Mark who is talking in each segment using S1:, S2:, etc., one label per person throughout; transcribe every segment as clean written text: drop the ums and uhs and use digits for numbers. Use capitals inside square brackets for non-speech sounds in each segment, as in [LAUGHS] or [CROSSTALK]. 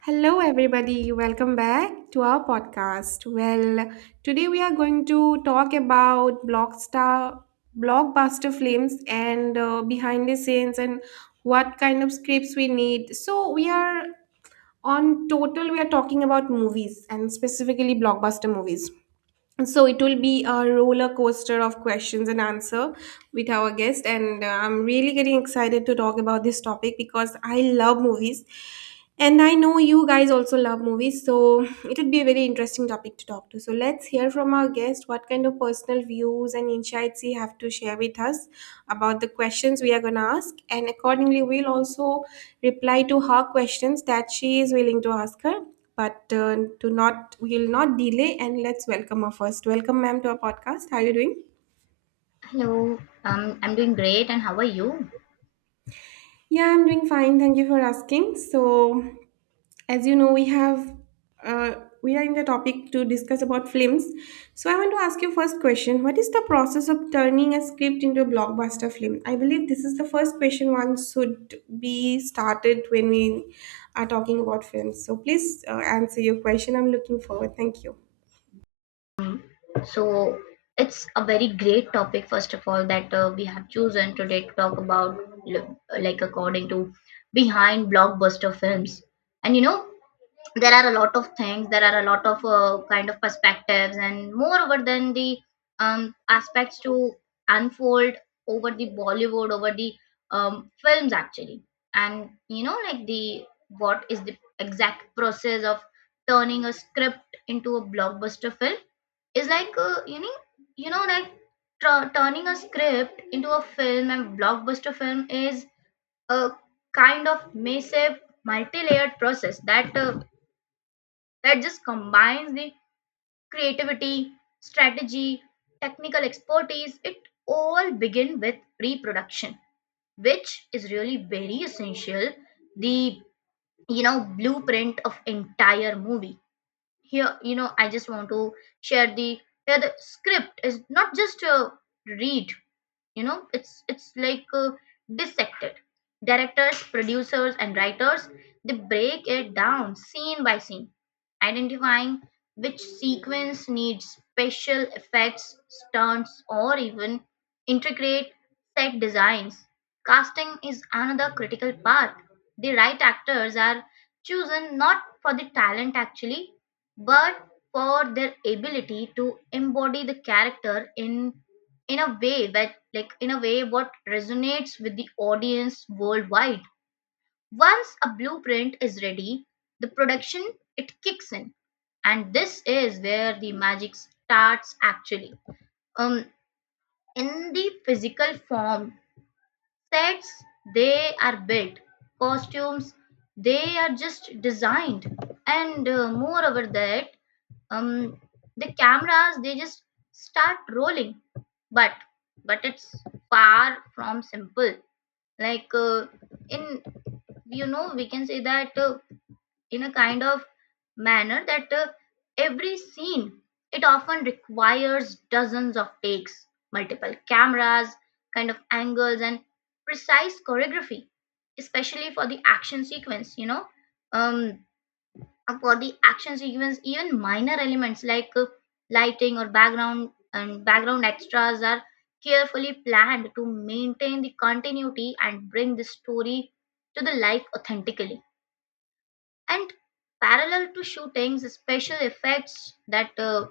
S1: Hello, everybody. Welcome back to our podcast. Today we are going to talk about blockbuster films and behind the scenes and what kind of scripts we need. So, we are talking about movies and specifically blockbuster movies, so it will be a roller coaster of questions and answer with our guest. And I'm really getting excited to talk about this topic because I love movies, and I know you guys also love movies, so it would be a very interesting topic to talk to. So let's hear from our guest what kind of personal views and insights he have to share with us about the questions we are going to ask, and accordingly we'll also reply to her questions that she is willing to ask her. But to not, we'll not delay, and let's welcome her first. Welcome, ma'am, to our podcast. How are you doing?
S2: Hello, I'm doing great, and how are you?
S1: Yeah, I'm doing fine. Thank you for asking. So, as you know, we have uh, we are in the topic to discuss about films. So, I want to ask you first question. What is the process of turning a script into a blockbuster film? I believe this is the first question one should be started when we are talking about films. So, please answer your question. I'm looking forward. Thank you.
S2: Um, so, it's a very great topic, first of all, that we have chosen today to talk about, like, according to behind blockbuster films. And you know, there are a lot of kind of perspectives and moreover than the aspects to unfold over the films actually. And you know, like, the what is the exact process of turning a script into a blockbuster film is like, you know like turning a script into a film and blockbuster film is a kind of massive multi-layered process that just combines the creativity, strategy, technical expertise. It all begin with reproduction, which is really very essential. The, you know, blueprint of entire movie. Here, you know, I just want to share the here the script is not just a read, you know, it's like dissected. Directors, producers and writers, they break it down scene by scene, identifying which sequence needs special effects, stunts, or even intricate set designs. Casting is another critical part. The right actors are chosen not for the talent actually, but for their ability to embody the character in a way that like in a way what resonates with the audience worldwide. Once a blueprint is ready, the production, it kicks in, and this is where the magic starts actually. um in the physical form, sets, they are built, costumes, they are just designed, and moreover that, um the cameras, they just start rolling. But but it's far from simple, like, in you know, we can say that, in a kind of manner that, every scene, it often requires dozens of takes, multiple cameras, kind of angles, and precise choreography, especially for the action sequence, you know. um for the action sequence, even minor elements like lighting or background, and background extras are carefully planned to maintain the continuity and bring the story to the life authentically. And parallel to shootings, special effects, that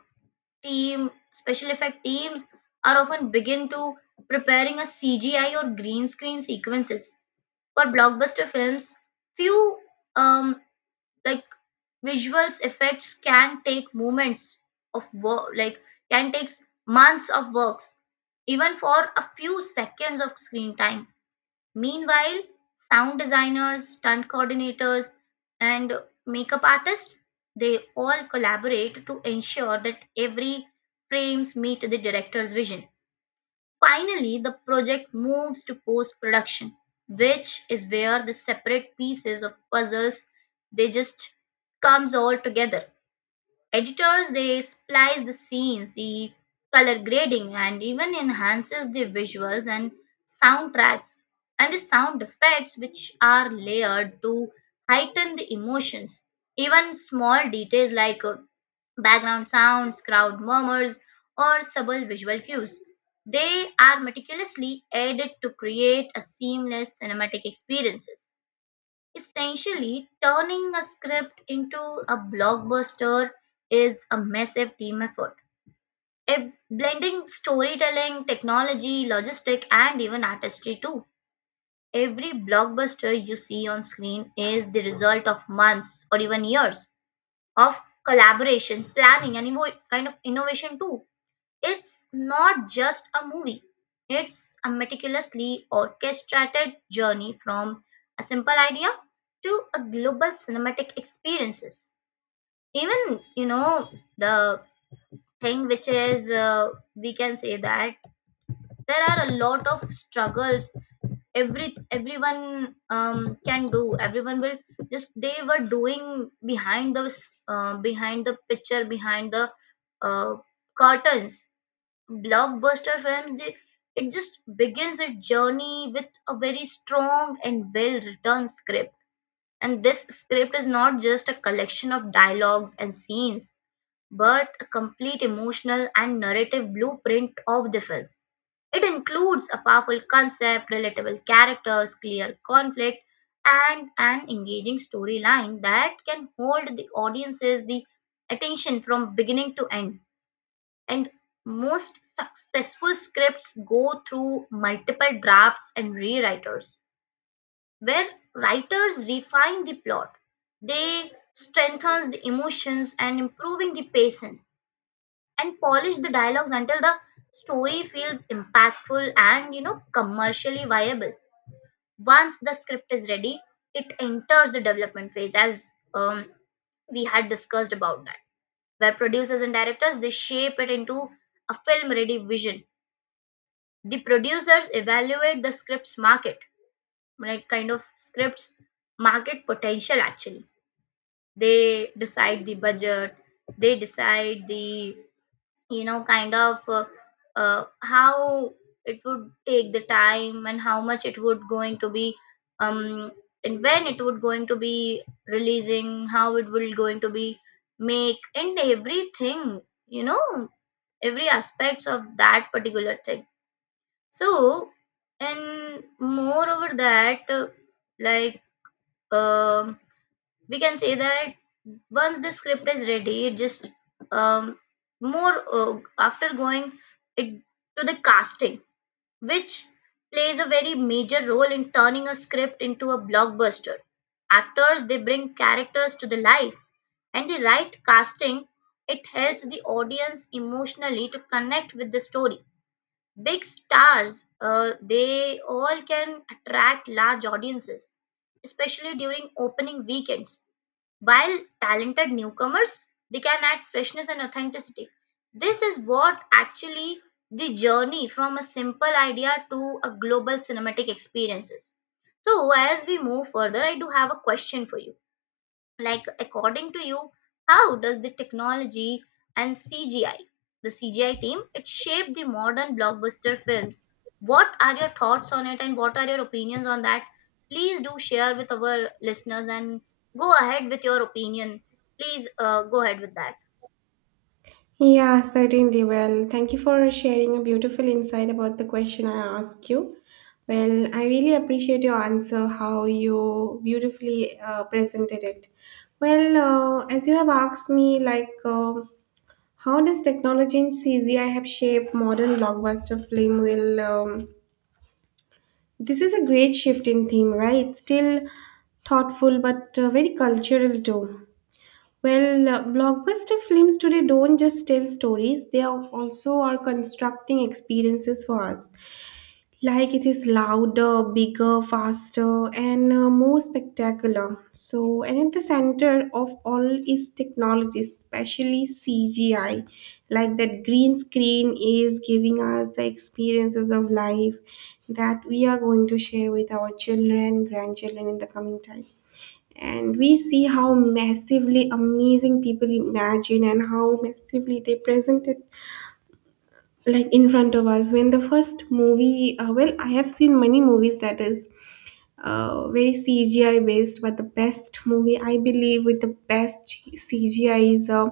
S2: team special effect teams are often begin to preparing a CGI or green screen sequences for blockbuster films. Few, um, like visuals effects can take moments of work, like can take months of works, even for a few seconds of screen time. Meanwhile, sound designers, stunt coordinators, and makeup artists, they all collaborate to ensure that every frames meet the director's vision. Finally, the project moves to post production, which is where the separate pieces of puzzles, they just comes all together. Editors, they splice the scenes, the color grading, and even enhances the visuals and soundtracks, and the sound effects which are layered to heighten the emotions. Even small details like background sounds, crowd murmurs, or subtle visual cues. They are meticulously added to create a seamless cinematic experience, essentially turning a script into a blockbuster is a massive team effort. A blending storytelling, technology, logistic, and even artistry too. Every blockbuster you see on screen is the result of months or even years of collaboration, planning, and kind of innovation too. It's not just a movie, it's a meticulously orchestrated journey from a simple idea to a global cinematic experiences. Even, you know, the thing which is, we can say that there are a lot of struggles. Everyone, can do, everyone will just they were doing behind the, uh, behind the picture behind the uh, curtains. Blockbuster films, they, it just begins a journey with a very strong and well written script, and this script is not just a collection of dialogues and scenes, but a complete emotional and narrative blueprint of the film. It includes a powerful concept, relatable characters, clear conflict, and an engaging storyline that can hold the audience's the attention from beginning to end. And most successful scripts go through multiple drafts and rewriters, where writers refine the plot. They strengthen the emotions and improving the pacing and polish the dialogues until the story feels impactful and, you know, commercially viable. Once the script is ready, it enters the development phase, as we had discussed about that, where producers and directors, they shape it into a film ready vision. The producers evaluate the script's market, like kind of scripts market potential actually. They decide the budget, they decide the, you know, kind of, how it would take the time and how much it would going to be, um and when it would going to be releasing, how it will going to be make and everything, you know, every aspects of that particular thing. So, and moreover that, like um we can say that once the script is ready, it just, um, more after going it to the casting, which plays a very major role in turning a script into a blockbuster. Actors, they bring characters to the life, and the right casting, it helps the audience emotionally to connect with the story. Big stars, they all can attract large audiences, especially during opening weekends, while talented newcomers, they can add freshness and authenticity. This is what actually the journey from a simple idea to a global cinematic experiences. So as we move further, I do have a question for you. Like, according to you, how does the technology and CGI, the CGI team, it shape the modern blockbuster films? What are your thoughts on it and what are your opinions on that? Please do share with our listeners and go ahead with your opinion. Please, go ahead with that.
S1: Yeah, certainly. Well, thank you for sharing a beautiful insight about the question I asked you. Well, I really appreciate your answer, how you beautifully presented it. Well, as you have asked me, how does technology and CGI have shaped modern blockbuster film? Will This is a great shift in theme, right? Still thoughtful, but very cultural too. Well, blockbuster films today don't just tell stories, they are also are constructing experiences for us. Like it is louder, bigger, faster, and more spectacular. So, and at the center of all is technology, especially CGI. Like that green screen is giving us the experiences of life that we are going to share with our children, grandchildren in the coming time, and we see how massively amazing people imagine and how massively they present it like in front of us. When the first movie well, I have seen many movies that is very CGI based, but the best movie I believe with the best CGI is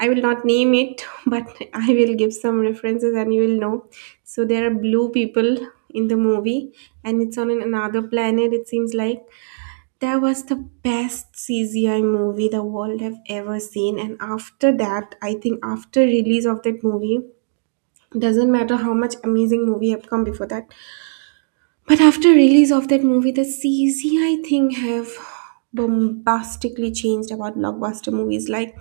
S1: I will not name it [LAUGHS] but I will give some references and you will know. So there are blue people in the movie, and it's on another planet, it seems like. That was the best CGI movie the world have ever seen. And after that, I think, after release of that movie, doesn't matter how much amazing movie have come before that. But after release of that movie, the CGI thing have bombastically changed about blockbuster movies. Like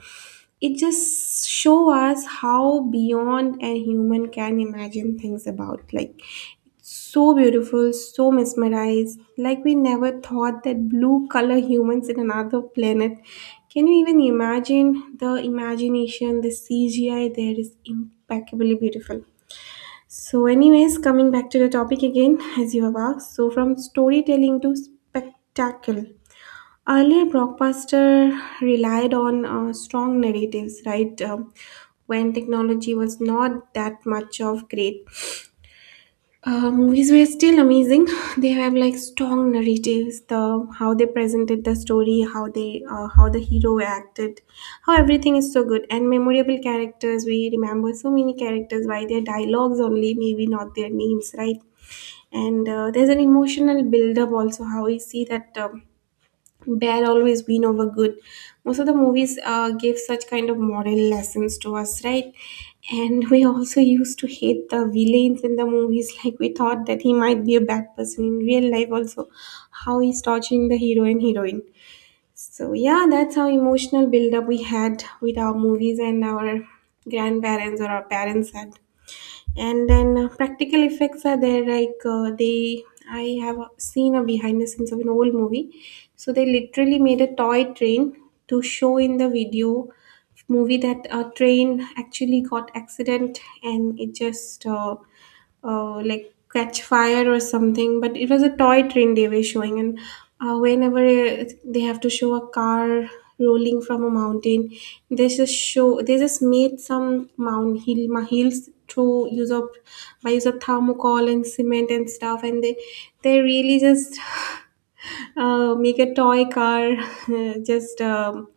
S1: it just show us how beyond a human can imagine things about. Like so beautiful, so mesmerized, like we never thought that blue color humans in another planet. Can you even imagine the imagination, the CGI there is impeccably beautiful. So, anyways, coming back to the topic again, as you have asked, so from storytelling to spectacle. Earlier blockbuster relied on strong narratives, right? When technology was not that much of great, movies were still amazing. [LAUGHS] [SIGHS] They have like strong narratives, the how they presented the story, how they how the hero acted, how everything is so good and memorable characters. We remember so many characters by their dialogues only, maybe not their names, right? And there's an emotional build up also. How we see that. Bad always win over good most of the movies. Give such kind of moral lessons to us, right? And we also used to hate the villains in the movies, like we thought that he might be a bad person in real life also, how he's torturing the hero and heroine. So yeah, that's how emotional build up we had with our movies, and our grandparents or our parents had. And then practical effects are there, like they I have seen a behind the scenes of an old movie. So they literally made a toy train to show in the video movie that a train actually got accident and it just like catch fire or something, but it was a toy train they were showing. And whenever they have to show a car rolling from a mountain, they just made some mound hills through use of, by use of thermocol and cement and stuff, and they really just make a toy car [LAUGHS] just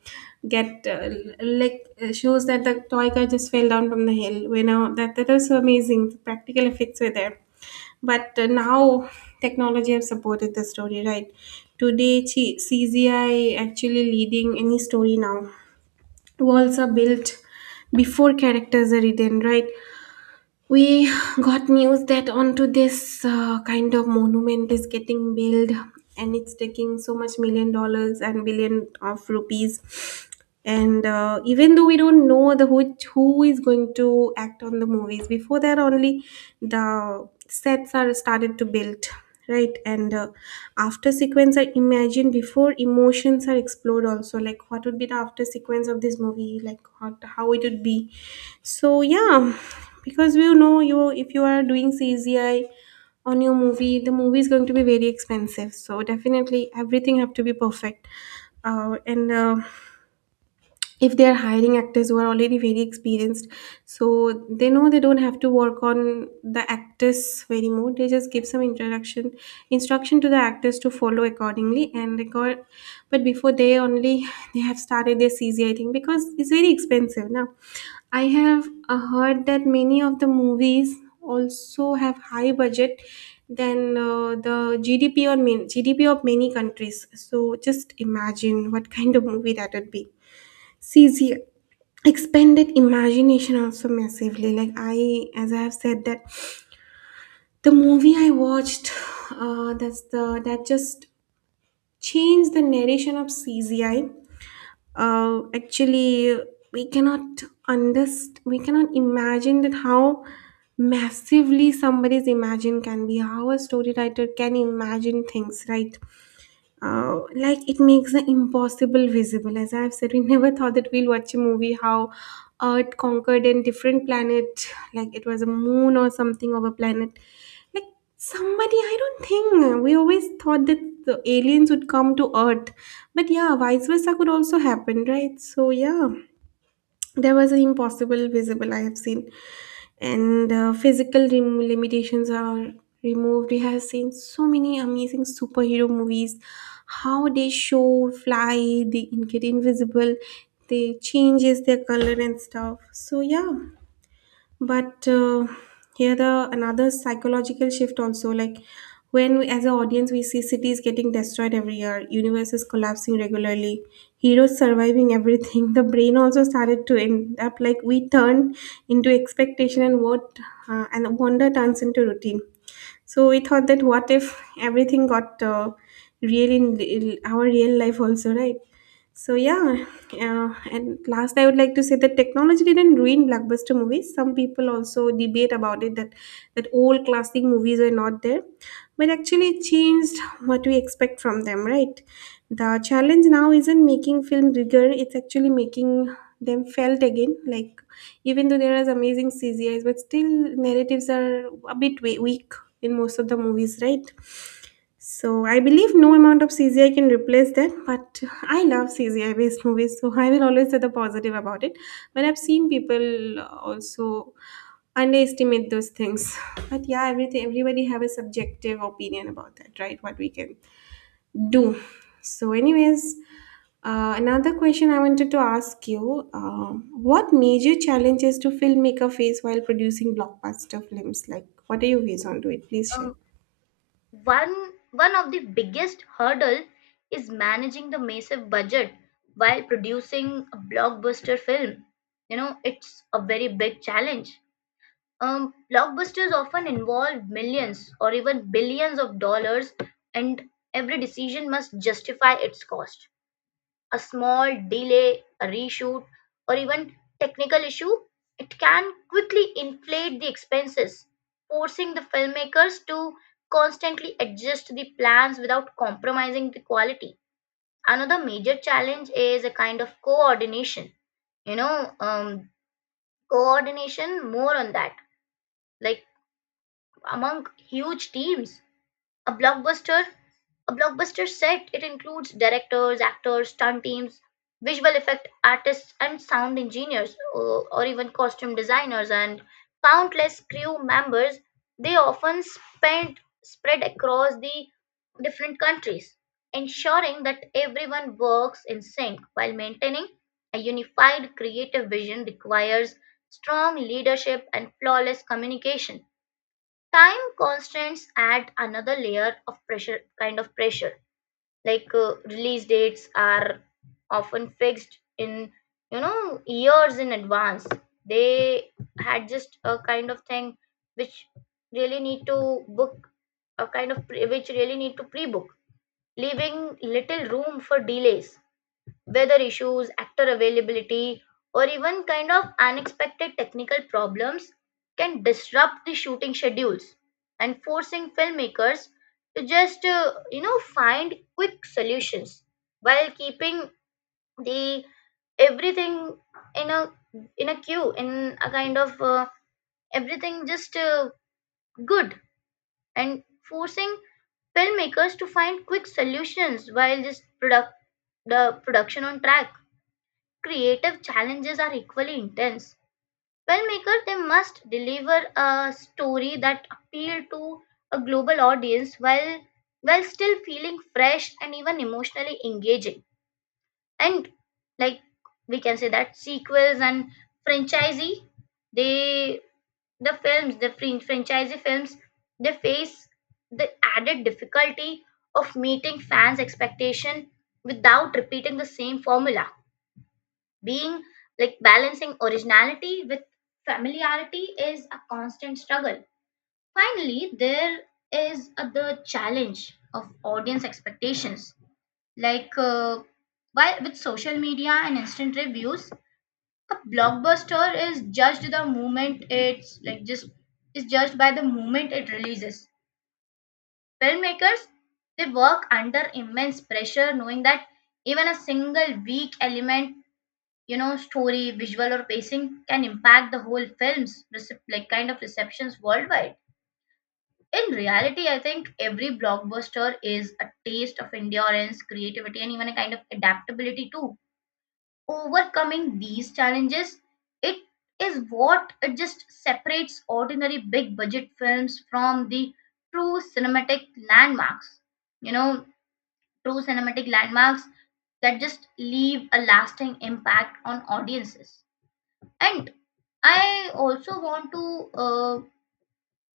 S1: get l- like shows that the toy car just fell down from the hill, you know. That was so amazing, the practical effects were there. But now technology have supported the story, right? Today CGI actually leading any story now. Worlds are built before characters are written, right? We got news that onto this kind of monument is getting built, and it's taking so much million dollars and billion of rupees. And even though we don't know who is going to act on the movies, before that only the sets are started to build, right? And after sequence I imagine before emotions are explored also, like what would be the after sequence of this movie, how it would be. So yeah, because you know, you if you are doing CGI on your movie, the movie is going to be very expensive, so definitely everything have to be perfect. And If they are hiring actors who are already very experienced, so they know they don't have to work on the actors very more, they just give some introduction instruction to the actors to follow accordingly and record. But before they only [LAUGHS] they have started their CGI thing because it's very expensive. Now I have heard that many of the movies also have high budget than the GDP of many countries. So just imagine what kind of movie that would be. See, expanded imagination also massively. As I have said, that the movie I watched, that just changed the narration of CZI. Actually, we cannot imagine that how massively somebody's imagine can be, how a story writer can imagine things, right? Like it makes the impossible visible. As I've said, we [LAUGHS] never thought that we'll watch a movie how earth conquered a different planet, like it was a moon or something of a planet. Like somebody, I don't think we always thought that the aliens would come to earth, but yeah, vice versa could also happen, right? So yeah, there was an impossible visible I have seen. And physical limitations are removed. We have seen so many amazing superhero movies, how they show fly, they get invisible, they changes their color and stuff. So yeah, but here the another psychological shift also, like when as an audience, we see cities getting destroyed every year, universes collapsing regularly, heroes surviving everything. [LAUGHS] The brain also started to end up like we turn into expectation, and what and wonder turns into routine. So we thought that what if everything got real in our real life also, right? So yeah, and last I would like to say that technology didn't ruin blockbuster movies. Some people also debate about it that old classic movies were not there, but actually it changed what we expect from them, right? The challenge now isn't making film bigger; it's actually making them felt again. Like even though there is amazing CGIs, but still narratives are a bit weak in most of the movies, right? So I believe no amount of CGI can replace that, but I love CGI based movies, so I will always say the positive about it. But I've seen people also underestimate those things. But yeah, everything everybody have a subjective opinion about that, right? What we can do. So, anyways, another question I wanted to ask you: what major challenges do filmmaker face while producing blockbuster films? Like, what are your views on to it? Please share.
S2: Um, one one of the biggest hurdle is managing the massive budget while producing a blockbuster film. You know, it's a very big challenge. Blockbusters often involve millions or even billions of dollars, and every decision must justify its cost. A small delay, a reshoot, or even technical issue, it can quickly inflate the expenses, forcing the filmmakers to constantly adjust the plans without compromising the quality. Another major challenge is a kind of coordination. You know, coordination, more on that. Like, among huge teams. A blockbuster, a blockbuster set, it includes directors, actors, stunt teams, visual effect artists, and sound engineers, or even costume designers, and countless crew members. They often spend spread across the different countries, ensuring that everyone works in sync while maintaining a unified creative vision requires strong leadership and flawless communication. Time constraints add another layer of pressure, kind of pressure, like, release dates are often fixed in, you know, years in advance. They had just a kind of thing which really need to book a kind of pre- which really need to pre-book, leaving little room for delays. Weather issues, actor availability, or even kind of unexpected technical problems can disrupt the shooting schedules and forcing filmmakers to just, you know, find quick solutions while keeping the everything in a, in a queue in a kind of everything just good and forcing filmmakers to find quick solutions while just product the production on track. Creative challenges are equally intense. Filmmakers, they must deliver a story that appeal to a global audience while still feeling fresh and even emotionally engaging. And, like, we can say that sequels and franchisee, they, the films the fran- franchisee films, they face the added difficulty of meeting fans expectation without repeating the same formula. Being, like, balancing originality with familiarity is a constant struggle. Finally, there is a, the challenge of audience expectations, like, why with social media and instant reviews, a blockbuster is judged the moment it's like just is judged by the moment it releases. Filmmakers, they work under immense pressure knowing that even a single weak element, you know, story, visual or pacing, can impact the whole film's kind of receptions worldwide. In reality, I think every blockbuster is a taste of endurance, creativity, and even a kind of adaptability too. Overcoming these challenges, it is what it just separates ordinary big budget films from the true cinematic landmarks. You know, true cinematic landmarks that just leave a lasting impact on audiences. And I also want to, uh,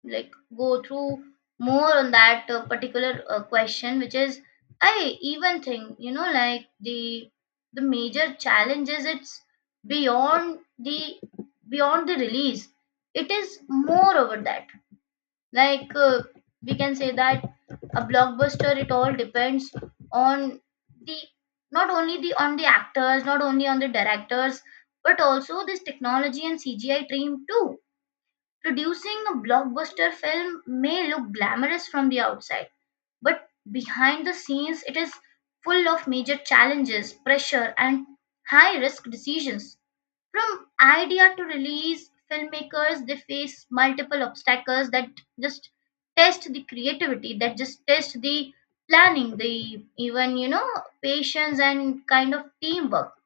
S2: like go through more on that, particular, question, which is, I even think, you know, like, the major challenge is, it's beyond the beyond the release. It is more over that. Like, we can say that a blockbuster, it all depends on the, not only the on the actors, not only on the directors, but also this technology and CGI team too. Producing a blockbuster film may look glamorous from the outside, but behind the scenes it is full of major challenges, pressure, and high risk decisions. From idea to release, filmmakers, they face multiple obstacles that just test the creativity, that just test the planning, the, even, you know, patience and kind of teamwork.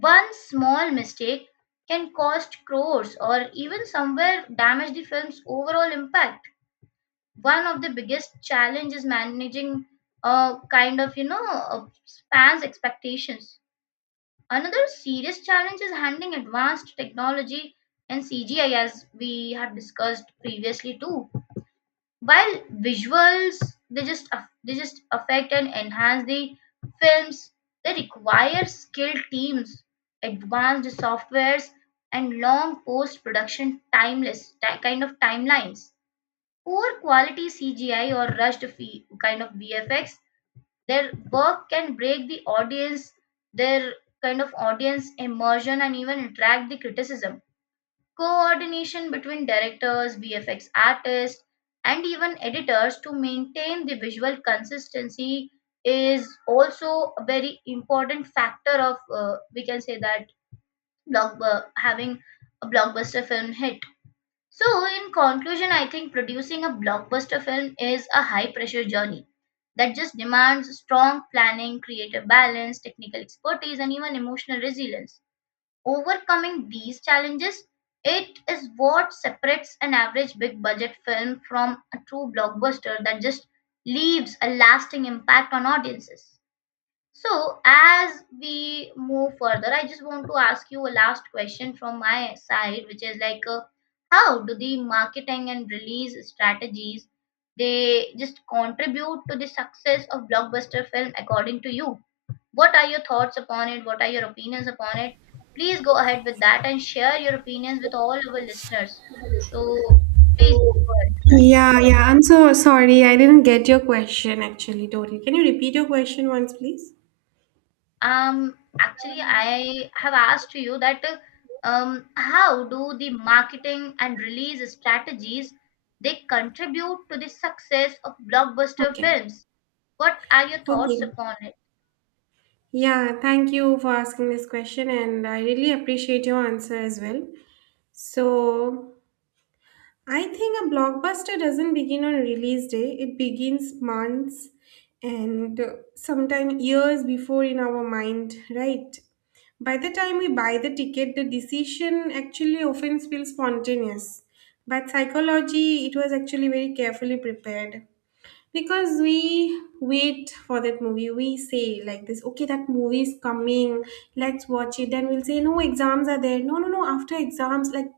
S2: One small mistake can cost crores or even somewhere damage the film's overall impact. One of the biggest challenges managing a kind of, you know, fans' expectations. Another serious challenge is handling advanced technology and CGI, as we have discussed previously too. While visuals, they just they just affect and enhance the films, they require skilled teams, advanced softwares, and long post-production kind of timelines. Poor quality CGI or rushed kind of VFX, their work can break the audience, their kind of audience immersion, and even attract the criticism. Coordination between directors, VFX artists, and even editors to maintain the visual consistency is also a very important factor of, we can say that, having a blockbuster film hit. So, in conclusion, I think producing a blockbuster film is a high pressure journey that just demands strong planning, creative balance, technical expertise, and even emotional resilience. Overcoming these challenges, it is what separates an average big budget film from a true blockbuster that just leaves a lasting impact on audiences. So, as we move further, I just want to ask you a last question from my side, which is like, how do the marketing and release strategies, they just contribute to the success of blockbuster film according to you? What are your thoughts upon it? What are your opinions upon it? Please go ahead with that and share your opinions with all our listeners. So, please go ahead.
S1: Yeah, yeah. I'm so sorry. I didn't get your question actually, Dori. Can you repeat your question once, please?
S2: Actually, I have asked you that, how do the marketing and release strategies, they contribute to the success of blockbuster
S1: Okay.
S2: films? What are your thoughts
S1: Okay.
S2: upon it?
S1: Yeah, thank you for asking this question, and I really appreciate your answer as well. So, I think a blockbuster doesn't begin on release day. It begins months and sometimes years before in our mind, right? By the time we buy the ticket, the decision actually often feels spontaneous. But psychology, it was actually very carefully prepared because we wait for that movie. We say like this, okay, that movie is coming, let's watch it. Then we'll say no, exams are there, no, after exams, like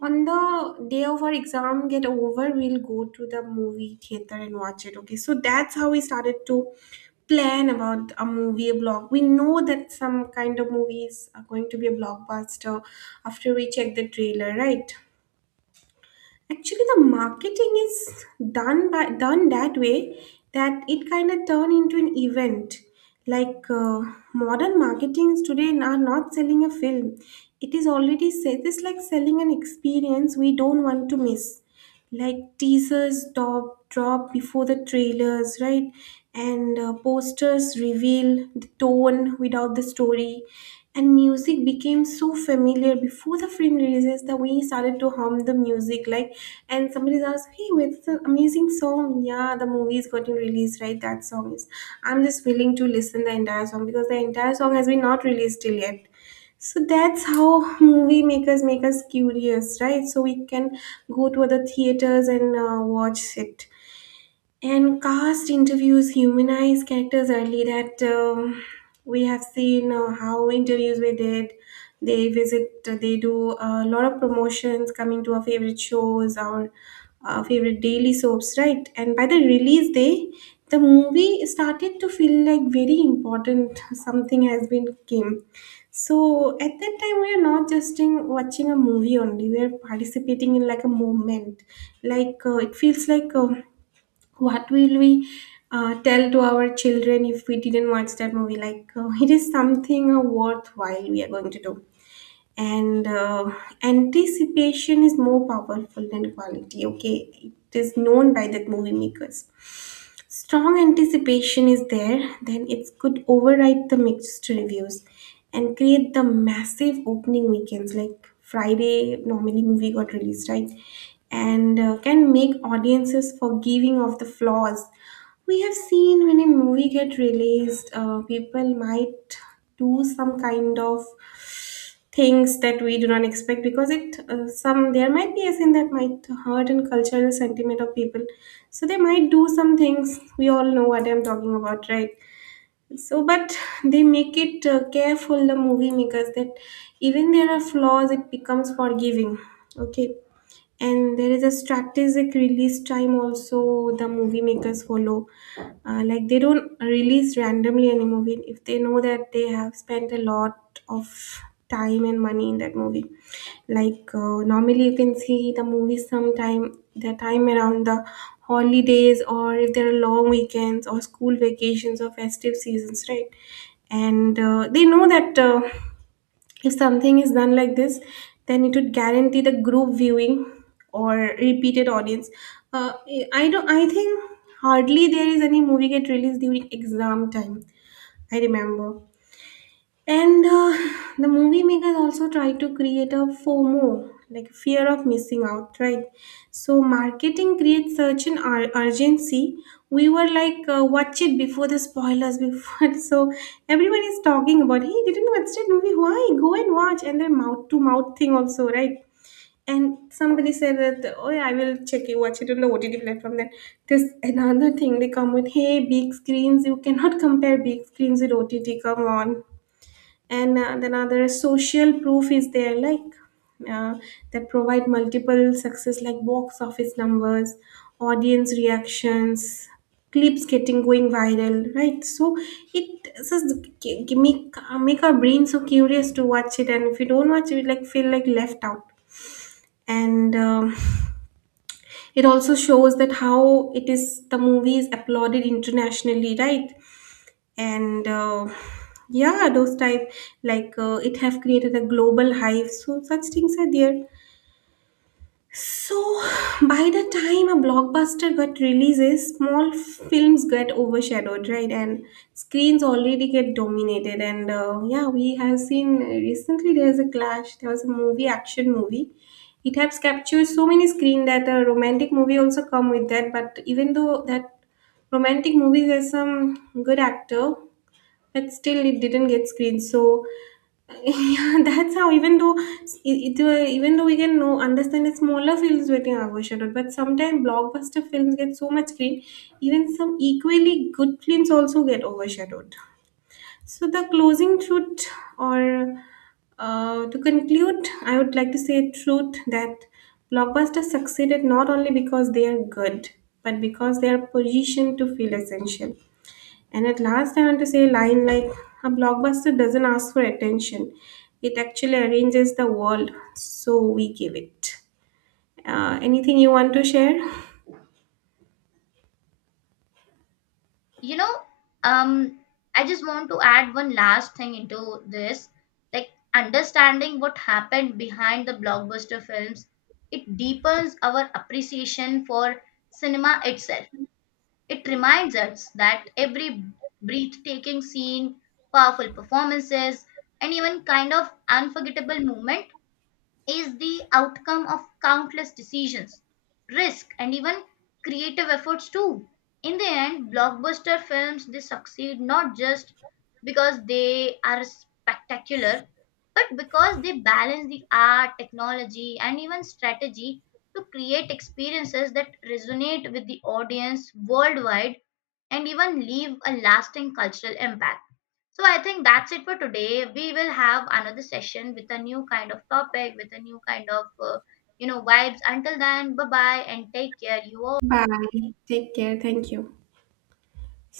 S1: on the day of our exam get over, we'll go to the movie theater and watch it. Okay, so that's how we started to plan about a movie. A block, we know that some kind of movies are going to be a blockbuster after we check the trailer, right? Actually, the marketing is done that way that it kind of turn into an event. Like uh, Modern marketings today are not selling a film; it is already said. It's like selling an experience we don't want to miss, like teasers top drop before the trailers, right? And posters reveal the tone without the story, and music became so familiar before the film releases that we started to hum the music, like, and somebody's asked, hey, it's an amazing song. Yeah, the movie is getting released, right? That song is, I'm just willing to listen the entire song because the entire song has been not released till yet. So that's how movie makers make us curious, right? So we can go to other theaters and watch it. And cast interviews humanize characters early. That We have seen how interviews we did. They visit. They do a lot of promotions coming to our favorite shows, our favorite daily soaps, right? And by the release day, the movie started to feel like very important. [LAUGHS] Something has been came. So at that time, we are not just in watching a movie only. We are participating in like a movement. It feels like, what will we tell to our children if we didn't watch that movie, like it is something worthwhile we are going to do. And Anticipation is more powerful than quality. Okay, it is known by that movie makers. Strong anticipation is there, then it could override the mixed reviews and create the massive opening weekends like Friday. Normally, movie got released, right, and can make audiences forgiving of the flaws. We have seen when a movie get released, people might do some kind of things that we do not expect because it some, there might be a sin that might hurt and cultural sentiment of people, so they might do some things. We all know what I'm talking about, right? So but they make it careful, the movie makers, that even there are flaws, it becomes forgiving. Okay. And there is a strategic release time also the movie makers follow. Like, they don't release randomly any movie if they know that they have spent a lot of time and money in that movie. Normally you can see the movies sometime, the time around the holidays, or if there are long weekends or school vacations or festive seasons, right? And they know that if something is done like this, then it would guarantee the group viewing or repeated audience. Uh, I don't I think hardly there is any movie get released during exam time, I remember. And the movie makers also try to create a FOMO, like fear of missing out, right? So marketing creates such an urgency. We were like, watch it before the spoilers, before. [LAUGHS] So everyone is talking about, hey, didn't watch that movie? Why? Go and watch. And the mouth to mouth thing also, right? And somebody said that, oh, yeah, I will check it, watch it on the OTT platform. Then there's another thing they come with, hey, big screens. You cannot [LAUGHS] compare big screens with OTT. Come on. And then other social proof is there, like uh, that provide multiple success, like box office numbers, audience reactions, clips getting going viral, right? So it just make make our brain so curious to watch it, and if you don't watch it, you like feel like left out. And it also shows that how it is, the movie is applauded internationally, right? And yeah, those type, like it have created a global hype, so such things are there. So by the time a blockbuster got releases, small films get overshadowed, right? And screens already get dominated. And yeah, we have seen recently there's a clash. There was a movie, action movie. It has captured so many screen that a romantic movie also come with that. But even though that romantic movies has some good actor, but still it didn't get screened. So [LAUGHS] yeah, that's how, even though it even though we can know, understand that smaller films getting overshadowed, but sometimes blockbuster films get so much screen, even some equally good films also get overshadowed. So the closing truth, or to conclude, I would like to say truth that blockbusters succeeded not only because they are good, but because they are positioned to feel essential. And at last, I want to say a line like, a blockbuster doesn't ask for attention, it actually arranges the world, so we give it. Anything you want to share?
S2: You know, um, I just want to add one last thing into this, like understanding what happened behind the blockbuster films. It deepens our appreciation for cinema itself. It reminds us that every breathtaking scene, powerful performances, and even kind of unforgettable moment is the outcome of countless decisions, risk, and even creative efforts too. In the end, blockbuster films, they succeed not just because they are spectacular, but because they balance the art, technology, and even strategy to create experiences that resonate with the audience worldwide and even leave a lasting cultural impact. So I think that's it for today. We will have another session with a new kind of topic, with a new kind of, you know, vibes. Until then, bye bye and take care. You all.
S1: Bye. Take care. Thank you.